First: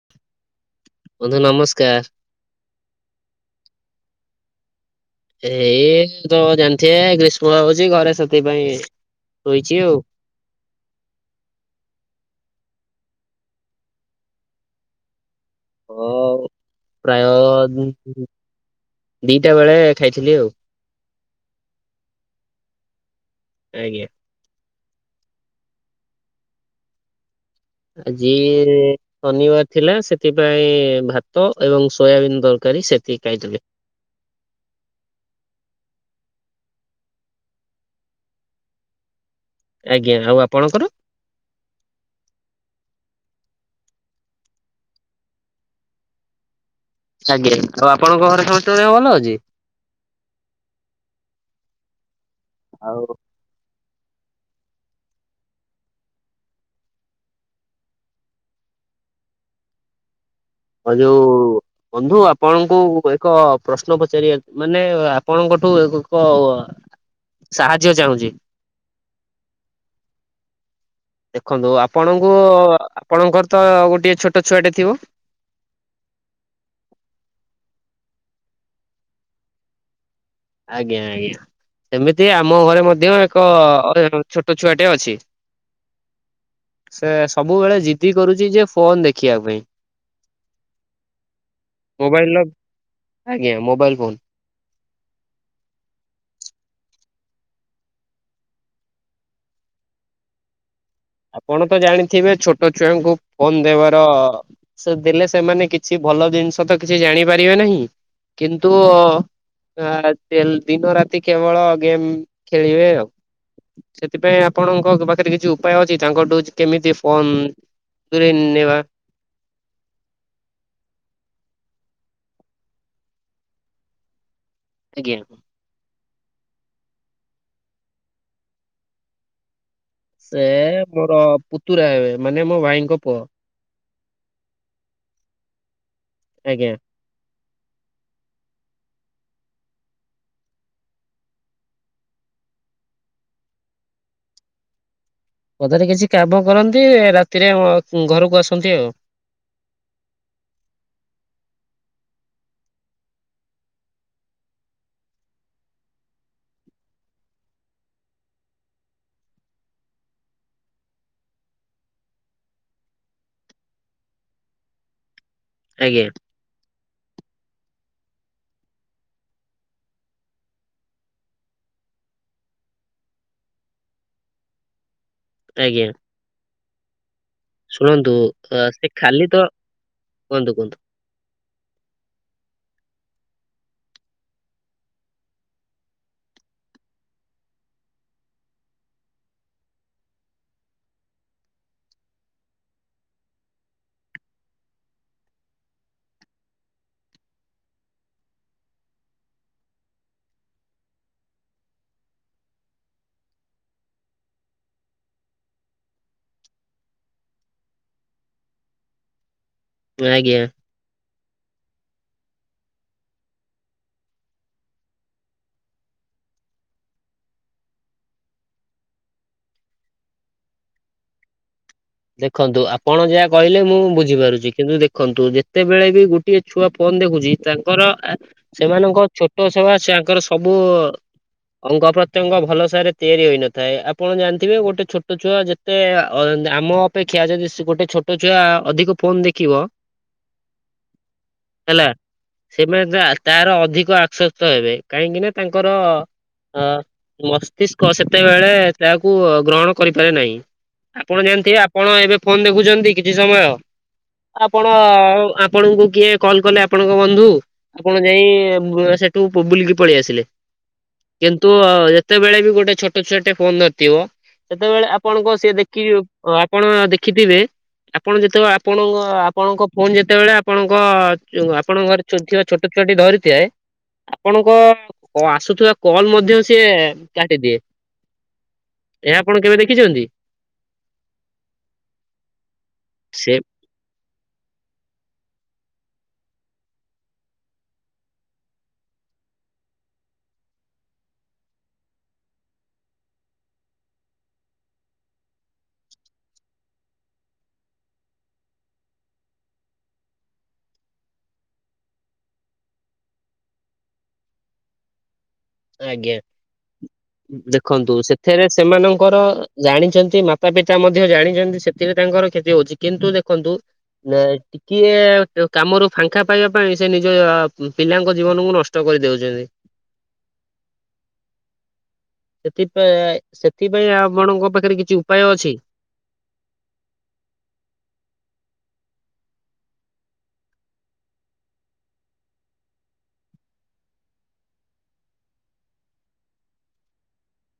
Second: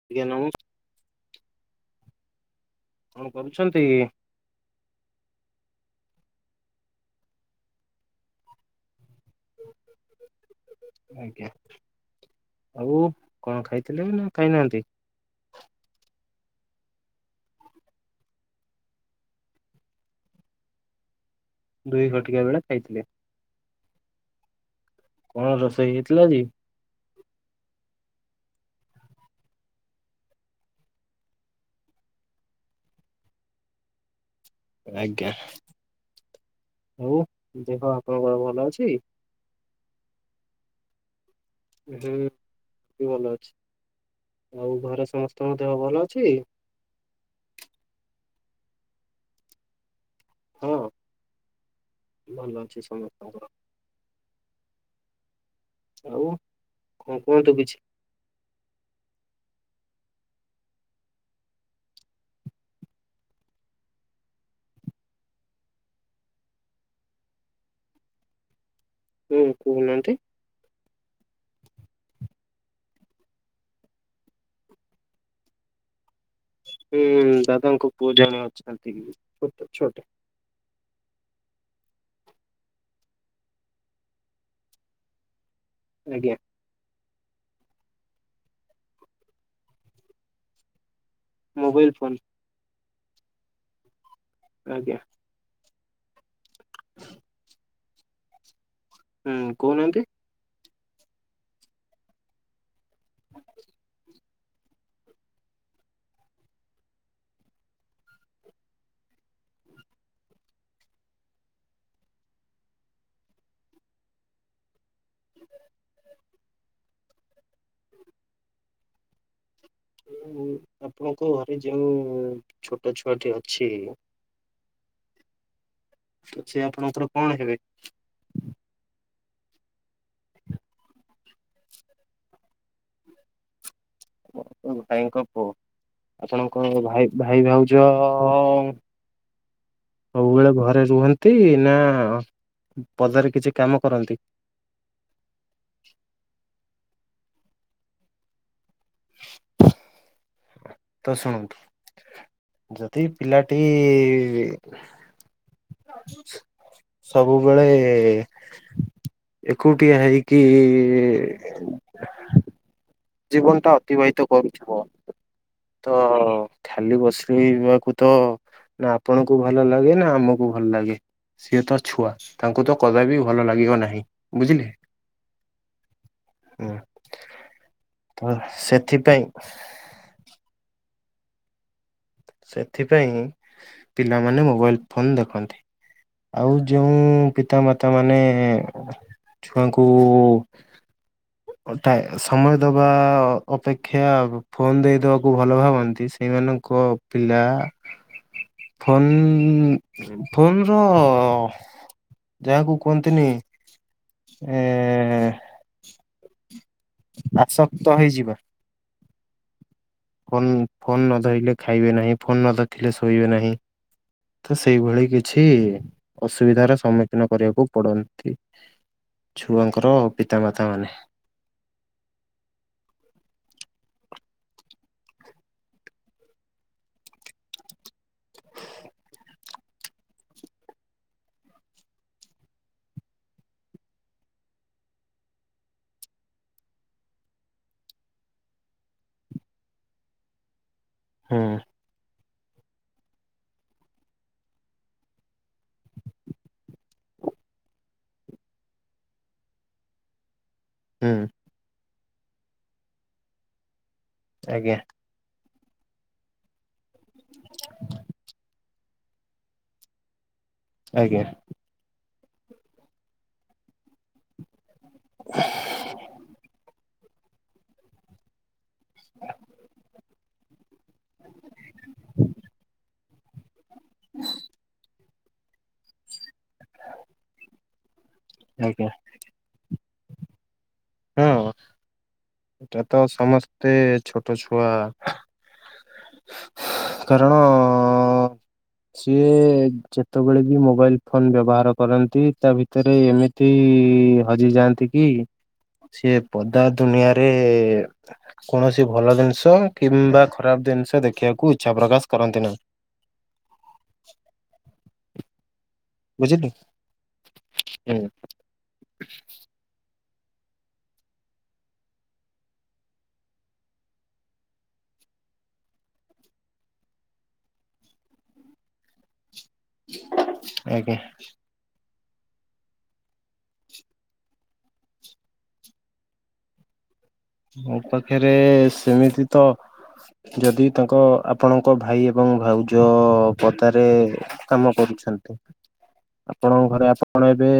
[unintelligible] ବନ୍ଧୁ ନମସ୍କାର। କଣ କରୁଛନ୍ତି? ଏଇ ତ ଜାଣିଥେ ଗ୍ରୀଷ୍ମ ହଉଛି ଘରେ ସେଥିପାଇଁ ଶୋଇଛି ଆଉ। ଆଜ୍ଞା, ଆଉ କଣ ଖାଇଥିଲେ ନା ଖାଇନାହାନ୍ତି? ଅ ପ୍ରାୟ ଦିଟା ବେଳେ ଖାଇଥିଲି ଆଉ। ଦୁଇ ଘଟିକା ବେଳେ ଖାଇଥିଲେ। ଆଜ୍ଞା। କଣ ରୋଷେଇ ହେଇଥିଲା ଆଜି? ଆଜି ଶନିବାର ଥିଲା ସେଥିପାଇଁ ଭାତ ଏବଂ ସୋୟାବିନ୍ ତରକାରୀ ସେତିକି ଖାଇଥିଲି। ଆଜ୍ଞା, ଆଉ ଦେହ ପା ଆପଣଙ୍କର ଭଲ ଅଛି? ଆଜ୍ଞା, ଆଉ ଆପଣଙ୍କର? ହୁଁ ଭଲ ଅଛି, ଆଉ ଘରେ ସମସ୍ତଙ୍କ ଦେହ ଭଲ ଅଛି? ଆଜ୍ଞା, ଆଉ ଆପଣଙ୍କ ଘରେ ସମସ୍ତଙ୍କ ଦେହ ଭଲ ଅଛି? ହଁ ଭଲ ଅଛି ଆଉ ସମସ୍ତଙ୍କର। ଆଉ କଣ କୁହନ୍ତୁ କିଛି? ଆଉ ଯୋଉ ବନ୍ଧୁ ଆପଣଙ୍କୁ ଏକ ପ୍ରଶ୍ନ ପଚାରିବା ମାନେ ଆପଣଙ୍କଠୁ ଏକ ସାହାଯ୍ୟ ଚାହୁଁଛି। ହୁଁ କହୁନାହାନ୍ତି? ଦେଖନ୍ତୁ ଆପଣଙ୍କୁ ଆପଣଙ୍କର ତ ଗୋଟିଏ ଛୋଟ ଛୁଆଟେ ଥିବ। ହୁଁ ଦାଦାଙ୍କ ପୁଅ ଜଣେ ଅଛନ୍ତି। ଛୋଟ ଛୋଟ ଆଜ୍ଞା ଆଜ୍ଞା। ଏମିତି ଆମ ଘରେ ମଧ୍ୟ ଏକ ଛୋଟ ଛୁଆଟେ ଅଛି। ଆଜ୍ଞା। ସେ ସବୁବେଳେ ଜିଦି କରୁଛି ଯେ ଫୋନ ଦେଖିବା ପାଇଁ। ମୋବାଇଲ ଫୋନ ମୋବାଇଲର ଆଜ୍ଞା ମୋବାଇଲ ଫୋନ। ଆଜ୍ଞା ହୁଁ କହୁନାହାନ୍ତି। ଆପଣ ତ ଜାଣିଥିବେ ଛୋଟ ଛୁଆଙ୍କୁ ଫୋନ ଦେବାର ସେ ଦେଲେ ସେମାନେ କିଛି ଭଲ ଜିନିଷ ତ କିଛି ଜାଣିପାରିବେ ନାହିଁ। କିନ୍ତୁ ଆ ଦିନ ରାତି କେବଳ ଗେମ ଖେଳିବେ ଆଉ। ସେଥିପାଇଁ ଆପଣଙ୍କ ପାଖରେ କିଛି ଉପାୟ ଅଛି ତାଙ୍କଠୁ କେମିତି ଫୋନ ଦୂରେଇ ନେବା ଆପଣଙ୍କ ଘରେ ଯେଉଁ ଛୋଟ ଛୁଆଟି ଅଛି। ଆଜ୍ଞା ତ ସେ ଆପଣଙ୍କର କଣ ହେବେ? ସେ ମୋର ପୁତୁରା ହେବେ ମାନେ ମୋ ଭାଇଙ୍କ ପୁଅ। ଭାଇଙ୍କ ପୁଅ ଆପଣଙ୍କ ଆଜ୍ଞା। ଭାଇ ଭାଇ ଭାଉଜ। ସବୁବେଳେ ଘରେ ରୁହନ୍ତି ନା ପଦାରେ କିଛି କାମ କରନ୍ତି? ପଦାରେ କିଛି କାମ କରନ୍ତି ରାତିରେ ଘରକୁ ଆସନ୍ତି ଆଉ। ତ ଶୁଣନ୍ତୁ। ଯଦି ପିଲାଟି। ସବୁବେଳେ ଏକୁଟିଆ ହେଇକି ଜୀବନଟା ଅତିବାହୀତ କରୁଥିବ ତ ଆଜ୍ଞା ଖାଲି ବସିବାକୁ ତ ନା ଆପଣଙ୍କୁ ଭଲ ଲାଗେ ନା ଆମକୁ ଭଲ ଲାଗେ। ସିଏତ ଛୁଆ ତାଙ୍କୁ ତ କଦାପି ଭଲ ଲାଗିବ ନାହିଁ ବୁଝିଲେ। ଆଜ୍ଞା ହୁଁ ଶୁଣନ୍ତୁ ତ ଅ ସେ ସେଥିପାଇଁ ଖାଲିତ କୁହନ୍ତୁ କୁହନ୍ତୁ। ସେଥିପାଇଁ ପିଲାମାନେ ମୋବାଇଲ ଫୋନ୍ ଦେଖନ୍ତି। ଆଉ ଯେଉଁ ପିତାମାତା ମାନେ ଛୁଆଙ୍କୁ ଟା ସମୟ ଦେବା ଅପେକ୍ଷା ଫୋନ୍ ଦେଇଦବାକୁ ଭଲ ଭାବନ୍ତି ସେଇମାନଙ୍କ ପିଲା ଫୋନ୍ ଫୋନର ଯାହାକୁ କୁହନ୍ତିନି ଏଁ ଆସକ୍ତ ହେଇଯିବା ଆଜ୍ଞା। ଫୋନ ଫୋନ ନ ଧଇଲେ ଖାଇବେ ନାହିଁ ଫୋନ ନ ଦେଖିଲେ ଶୋଇବେ ନାହିଁ। ତ ସେଇଭଳି କିଛି ଅସୁବିଧାର ସମ୍ମୁଖୀନ କରିବାକୁ ପଡନ୍ତି। ଛୁଆଙ୍କର ପିତାମାତା ମାନେ। ଦେଖନ୍ତୁ ଆପଣ ଯାହା କହିଲେ ମୁଁ ବୁଝିପାରୁଛି କିନ୍ତୁ ଦେଖନ୍ତୁ ଯେତେବେଳେ ବି ଗୋ ଟିଏ ଛୁଆ ଫୋନ ଦେଖୁଛି ତାଙ୍କର ସେମାନଙ୍କ ଛୋଟ ସେବା ସେ ଆଙ୍କର ସବୁ ଅଙ୍ଗ ପ୍ରତ୍ୟଙ୍ଗ ଭଲସାରେ ତିଆରି ହୋଇନଥାଏ। ଆପଣ ଜାଣିଥିବେ ଗୋଟେ ଛୋଟ ଛୁଆ ଯେ ଟିଏ ଇଏ ଆମ ଅପେକ୍ଷା ଯଦି ଗୋଟେ ଛୋଟ ଛୁଆ ଅଧିକ ଫୋନ ଦେଖିବ ହୁଁ ହେଲା ସେମାନେ ତାର ଅଧିକ ଆଶଵସ୍ତ ହେବେ କାହିଁକି ନା ତାଙ୍କର ହଁ ମସ୍ତିଷ୍କ ସେତେବେଳେ ତାହାକୁ ଗ୍ରହଣ କରିପାରେ ନାହିଁ। ହୁଁ ଆପଣ ଜାଣିଥିବେ ଆପଣ ଏବେ ଫୋନ ଦେଖୁଛନ୍ତି କିଛି ସମୟ, ଆପଣ ଆଜ୍ଞା। ଆ ଆପଣଙ୍କୁ କିଏ କଲ କଲେ ଆପଣଙ୍କ ବନ୍ଧୁକୁ ଆପଣ ଯାଇ ସେଠୁ ବୁଲିକି ପଳେଇ ଆସିଲେ। ଆଜ୍ଞା କିନ୍ତୁ ଯେତେବେଳେ ବି ଗୋଟେ ଛୋଟଛୁଆଟେ ଫୋନ ଧରିଥିବ ସେତେବେଳେ ଆପଣଙ୍କ ସିଏ ଦେଖି ଆ ଦେଖିଥିବେ ଆପଣ ଯେତେବେଳେ ଆପଣଙ୍କ ଆପଣଙ୍କ ଫୋନ ଯେତେବେଳେ ଆପଣଙ୍କ ଆପଣଙ୍କ ଘରେ ଥିବା ଛୋଟ ଛୁଆଟି ଧରିଥାଏ ଆପଣଙ୍କ ଓ ଆସୁଥିବା କଲ ମଧ୍ୟ ସିଏ କାଟିଦିଏ। ଆଜ୍ଞା। ଏହା ଆପଣ କେବେ ଦେଖିଚନ୍ତି? ହଁ ଏଟା ତ ସେ ସମସ୍ତେ ଛୋଟ ଛୁଆ କାରଣ ସିଏ ଯେତେବେଳେ ବି ମୋବାଇଲ ଫୋନ ବ୍ୟବହାର କରନ୍ତି ତା ଭିତରେ ଏମିତି କି ହଜି ଯାଆନ୍ତି କି। ସେ ପଦା ଦୁନିଆରେ କୌଣସି ଭଲ ଜିନିଷ କିମ୍ବା ଖରାପ ଜିନିଷ ଦେଖିବାକୁ ଇଚ୍ଛା ପ୍ରକାଶ କରନ୍ତି ନାହିଁ। ଆଜ୍ଞା ବୁଝିଲେ। ଦେଖନ୍ତୁ ହୁଁ ସେ ଏଥିରେ ସେମାନଙ୍କର ଜାଣିଛନ୍ତି ମାତା ପିତା ମଧ୍ୟ ଜାଣିଛନ୍ତି ସେଥିରେ ତାଙ୍କର କ୍ଷତି ହୋଉଛି। କିନ୍ତୁ ଦେଖନ୍ତୁ ଏ ଟିକିଏ କାମରୁ ଫାଙ୍କା ପାଇବା ପାଇଁ ସେ ନିଜ ପିଲାଙ୍କ ଜୀବନକୁ ନଷ୍ଟ କରି [unintelligible] ଆଜ୍ଞା। ସେଥିପାଇଁ ସେଥିପାଇଁ ଆପଣଙ୍କ ପାଖରେ କିଛି ଉପାୟ ଅଛି? ମୋ ପାଖରେ ସେମିତି ତ ଯଦି ତାଙ୍କ ଆପଣଙ୍କ ଭାଇ ଏବଂ ଭାଉଜ ପତାରେ କାମ କରୁଛନ୍ତି ଆପଣଙ୍କ ଘରେ ଆପଣ ଏବେ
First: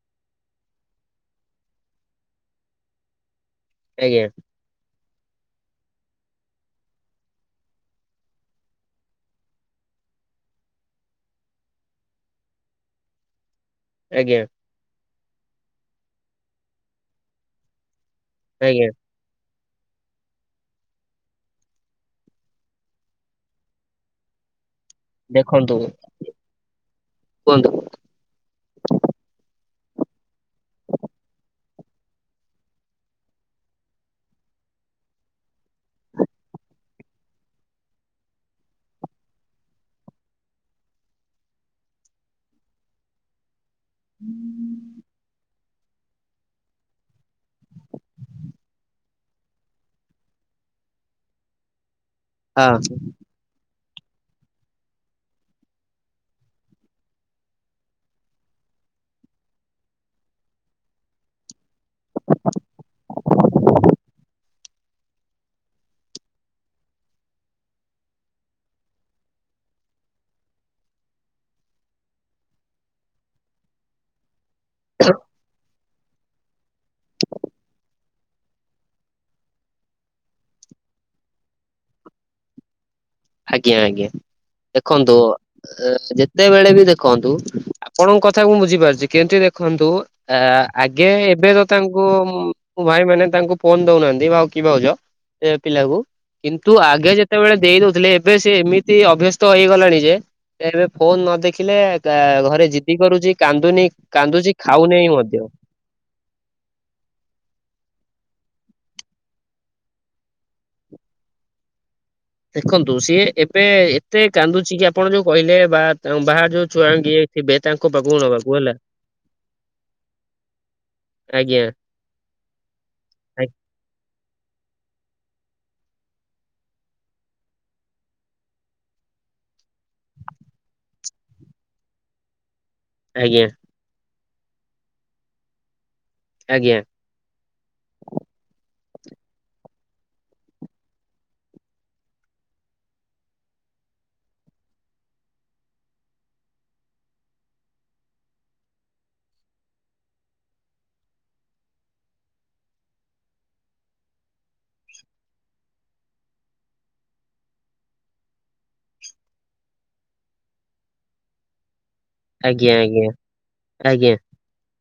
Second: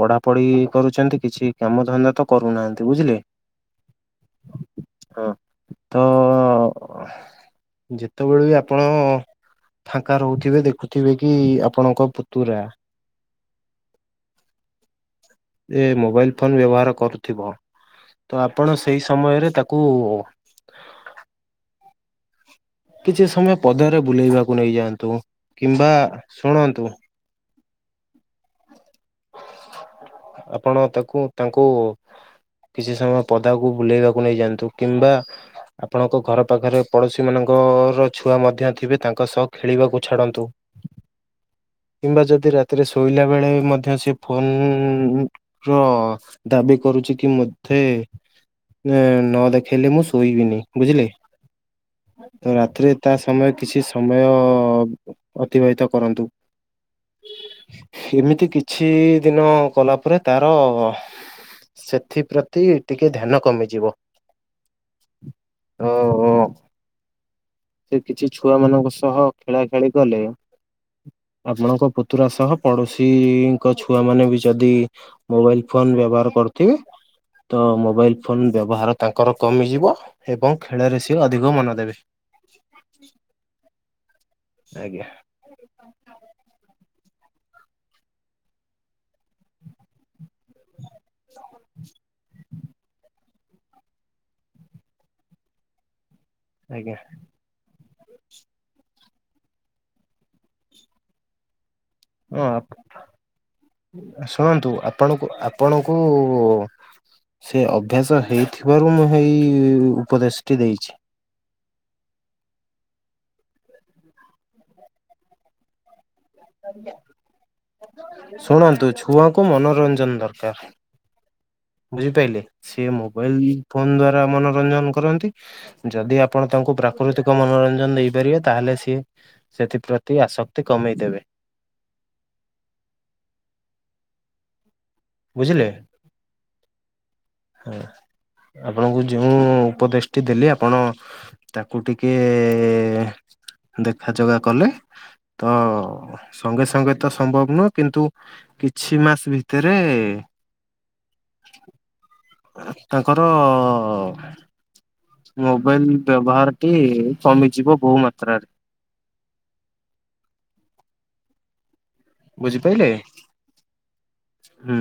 ପଢାପଢି କରୁଛନ୍ତି କିଛି କାମ ଧନ୍ଦା ତ କରୁନାହାନ୍ତି ବୁଝିଲେ? ଆଜ୍ଞା। ହଁ ତ ଯେତେବେଳେ ବି ଆପଣ ଫାଙ୍କା ରହୁଥିବେ ଦେଖୁଥିବେ କି ଆପଣଙ୍କ ପୁତୁରା ଆଜ୍ଞା। ଏ ମୋବାଇଲ ଫୋନ ବ୍ୟବହାର କରୁଥିବ ତ ଆପଣ ସେ ଆଜ୍ଞା ସମୟରେ ତାକୁ କିଛି ସମୟ ପଦାରେ ବୁଲେଇବାକୁ ନେଇଯାଆନ୍ତୁ ଦେଖନ୍ତୁ କିମ୍ବା ଶୁଣନ୍ତୁ କୁହନ୍ତୁ। ଆପଣ ତାକୁ ତାଙ୍କୁ କିଛି ସମୟ ପଦାକୁ ବୁଲେଇବାକୁ ନେଇଯାଆନ୍ତୁ କିମ୍ବା ଆପଣଙ୍କ ଘର ପାଖରେ ପଡୋଶୀ ମାନଙ୍କର ଛୁଆ ମଧ୍ୟ ଥିବେ ତାଙ୍କ ସହ ଖେଳିବାକୁ ଛାଡନ୍ତୁ। କିମ୍ବା ଯଦି ରାତିରେ ଶୋଇଲା ବେଳେ ମଧ୍ୟ ସେ ଫୋନ୍ ର ଦାବି କରୁଛି କି ମତେ ନ ଦେଖେଇଲେ ମୁଁ ଶୋଇବିନି ବୁଝିଲେ, ତ ରାତିରେ ତା ତମେ କିଛି ସମୟ ଅତିବାହିତ କରନ୍ତୁ। ସେମିତି କିଛି ଦିନ କଲା ପରେ ତାର ସେଥିପ୍ରତି ଟିକେ ଧ୍ୟାନ କମିଯିବ, ହଁ, ହଁ। ସେ କିଛି ଛୁଆମାନଙ୍କ ସହ ଖେଳା ଖେଳି କଲେ ଆପଣଙ୍କ ପୁତୁରା ସହ ପଡୋଶୀଙ୍କ ଛୁଆ ମାନେ ବି ଯଦି ମୋବାଇଲ୍ ଫୋନ୍ ବ୍ୟବହାର କରୁଥିବେ ତ ମୋବାଇଲ୍ ଫୋନ୍ ବ୍ୟବହାର ତାଙ୍କର କମିଯିବ ଏବଂ ଖେଳରେ ସିଏ ଅଧିକ ମନ ଦେବେ। [inaudible] ଆଜ୍ଞା ଆଜ୍ଞା ଆଜ୍ଞା ଦେଖନ୍ତୁ ଏ ଯେତେବେଳେ ବି ଦେଖନ୍ତୁ ଆପଣଙ୍କ କଥାକୁ ମୁଁ ବୁଝିପାରୁଛି କେମତି ଦେଖନ୍ତୁ ଆ ଆଗେ ଏବେ ତ ତାଙ୍କୁ ମୁଁ ମୋ ଭାଇ ମାନେ ତାଙ୍କୁ ଫୋନ୍ ଦଉନାହାନ୍ତି ଭାଉ କି ଭାଉଜ ଏ ପିଲାଙ୍କୁ କିନ୍ତୁ ଆଜ୍ଞା ଆଗେ ଯେତେବେଳେ ଦେଇଦଉ ଥିଲେ ଏବେ ସେ ଏମିତି ଅଭ୍ୟସ୍ତ ହେଇଗଲାଣି ଯେ ଏବେ ଫୋନ୍ ନ ଦେଖିଲେ ତା ହଁ ଘରେ ଜିଦି କରୁଛି କାନ୍ଦୁନି କାନ୍ଦୁଛି ଖାଉନେହ୍ନି ବି ମଧ୍ୟ। ଓ ହୋ। ସେ ଅଭ୍ୟାସ ହେଇଥିବାରୁ ମୁଁ ହେଇ ଉପଦେଶଟି ଦେଇଛି। ଦେଖନ୍ତୁ ସିଏ ଏବେ ଏତେ କାନ୍ଦୁଛି କି ଆପଣ ଯୋଉ କହିଲେ ବା ବାହା ଯୋଉ ଛୁଆଙ୍ଗେ ଥିବେ ତାଙ୍କ ପାଖ ନବାକୁୁ ହେଲା। ଶୁଣନ୍ତୁ ଛୁଆଙ୍କୁ ମନୋରଞ୍ଜନ ଆଜ୍ଞା। ବୁଝିପାଇଲେ ସିଏ ମୋବାଇଲ୍ ଫୋନ୍ ଦ୍ଵାରା ମନୋରଞ୍ଜନ କରନ୍ତି। ଯଦି ଆପଣ ତାଙ୍କୁ ପ୍ରାକୃତିକ ମନୋରଞ୍ଜନ ଦେଇପାରିବେ ତାହେଲେ ସିଏ ସେଥିପ୍ରତି ଆସକ୍ତି କମେଇଦେବେ। ଆଜ୍ଞା। ବୁଝିଲେ। ଆଜ୍ଞା। ହୁଁ ଆପଣଙ୍କୁ ଯେଉଁ ଉପଦେଶ ଟି ଦେଲି ଆପଣ ତାକୁ ଟିକେ ଦେଖା ଚୋଗା କଲେ ତ ସଙ୍ଗେ ସଙ୍ଗେ ତ ସମ୍ଭବ ନୁହଁ କିନ୍ତୁ କିଛି ମାସ ଭିତରେ ହେ [inaudible] ତାଙ୍କର ଅ ମୋବାଇଲ୍ ବ୍ୟବହାରଟି କମିଯିବ ବହୁ ମାତ୍ରାରେ। ଆଜ୍ଞା ବୁଝିପାଇଲେ ଆଜ୍ଞା ଆଜ୍ଞା ହୁଁ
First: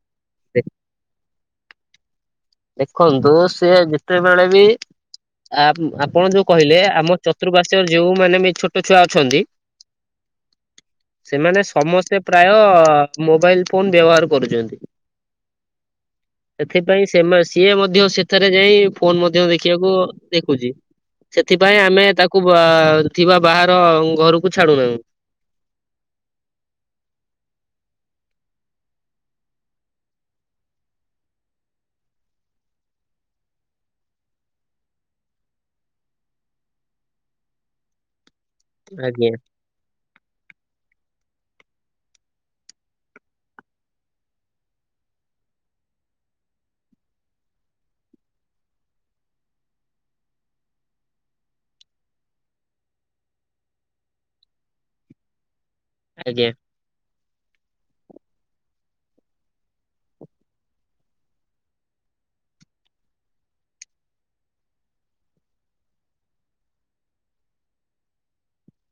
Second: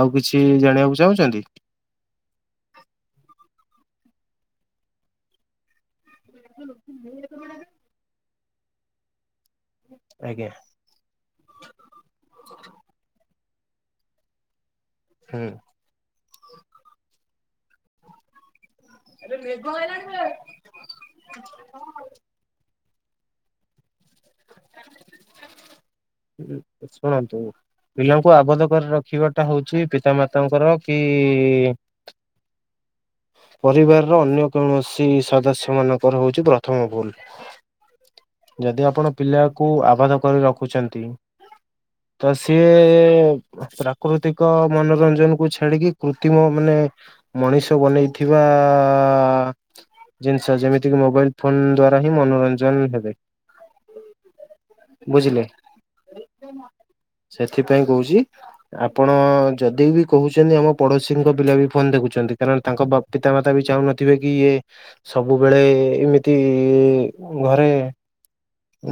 ଆଉ କିଛି ଦେ- ଜାଣିବାକୁ ଚାହୁଁଛନ୍ତି। ଦେଖନ୍ତୁ ସେ ଯେତେବେଳେ ବି ଆ- ଆପ୍ ଆପଣ ଯୋଉ କହିଲେ ଆମ ଚତୁଃପାର୍ଶ୍ଵରେ ଯେଉଁମାନେ ବି ଛୋଟ ଛୁଆ ଅଛନ୍ତି ଆଜ୍ଞା। ସେମାନେ ସମସ୍ତେ ପ୍ରାୟ ମୋବାଇଲ୍ ଫୋନ୍ ବ୍ୟବହାର କରୁଛନ୍ତି‌। ହୁଁ। ଏଥିପାଇଁ ସେମା ସିଏ ମଧ୍ୟ ସେଠାରେ ଯାଇ ଫୋନ୍ ମଧ୍ୟ ଦେଖିବାକୁ ଦେଖୁଛି ସେଥିପାଇଁ ଆମେ ତାକୁ ତାକୁ ବା ଥିବା ବାହାର ଘରକୁ ଛାଡୁନାହୁଁ। [unintelligible] ଶୁଣନ୍ତୁ ପିଲାଙ୍କୁ ଆବଦ୍ଧ କରି ରଖିବାଟା ହଉଛି ପିତାମାତାଙ୍କର କି ପରିବାରର ଅନ୍ୟ କୌଣସି ସଦସ୍ୟ ମାନଙ୍କର ହଉଛି ପ୍ରଥମ ଭୁଲ୍। ଯଦି ଆପଣ ଆଜ୍ଞା ପିଲାକୁ ଆବାଧ କରି ରଖୁଛନ୍ତି ତ ସିଏ ପ୍ରାକୃତିକ ମନୋରଞ୍ଜନ କୁ ଛାଡିକି କୃତ୍ରିମ ମାନେ ମଣିଷ ବନେଇଥିବା ଆ ଜିନିଷ ଯେମିତିକି ମୋବାଇଲ ଫୋନ ଦ୍ଵାରା ହିଁ ମନୋରଞ୍ଜନ ହେବେ। ବୁଝିଲେ। ଆଜ୍ଞା। ସେଥିପାଇଁ କହୁଚି ଆପଣ ଯଦି ବି କହୁଚନ୍ତି ଆମ ପଡୋଶୀଙ୍କ ପିଲା ବି ଫୋନ ଦେଖୁଚନ୍ତି କାରଣ ତାଙ୍କ ବାପ ପିତାମାତା ବି ଚାହୁଁନଥିବେ କି ଇଏ ସବୁବେଳେ ଏମିତି ଘରେ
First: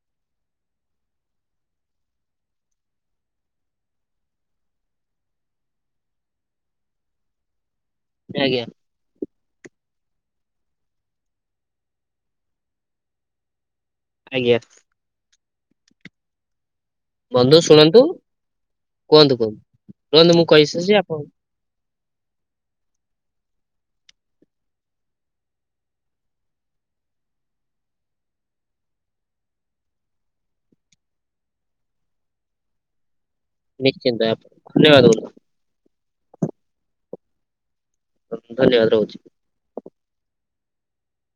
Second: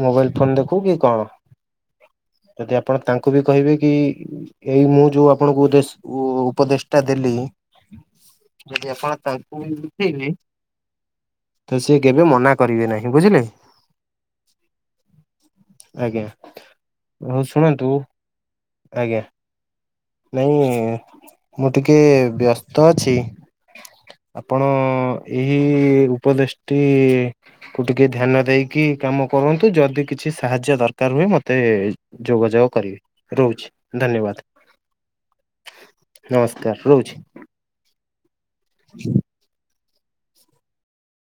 ମୋବାଇଲ ଫୋନ ଦେଖୁ କି କଣ ଯଦି ଆପଣ ତାଙ୍କୁ ବି କହିବେ କି ଏଇ ମୁଁ ଯୋଉ ଆପଣଙ୍କୁ ଉଦେଶ ଉପଦେଶ ଟା ଦେଲି ଆଜ୍ଞା ଯଦି ଆପଣ ତାଙ୍କୁ [unintelligible] ତ ସେ କେବେ ମନା କରିବେ ନାହିଁ ବୁଝିଲେ। ଆଜ୍ଞା। ଆଜ୍ଞା। ହଉ ଶୁଣନ୍ତୁ ଆଜ୍ଞା କୁହନ୍ତୁ କୁହନ୍ତୁ ରୁହନ୍ତୁ ମୁଁ ନାଇଁ କହିସାରିଛି ଆପଣ ମୁଁ ଟିକେ ବ୍ୟସ୍ତ ଅଛି। ଆପଣ ଏହି ଉପଦେଶଟି ତୁ ଟିକେ ଧ୍ୟାନ ଦେଇକି କାମ କରନ୍ତୁ ଯଦି କିଛି ସାହାଯ୍ୟ ଦରକାର ହୁଏ ମୋତେ ଯୋଗଯାଗ କରିବେ ରହୁଛି। ନିଶ୍ଚିନ୍ତ ଧନ୍ୟବାଦ [unintelligible] ନମସ୍କାର ରହୁଛି। ଧନ୍ୟବାଦ ରହୁଛି।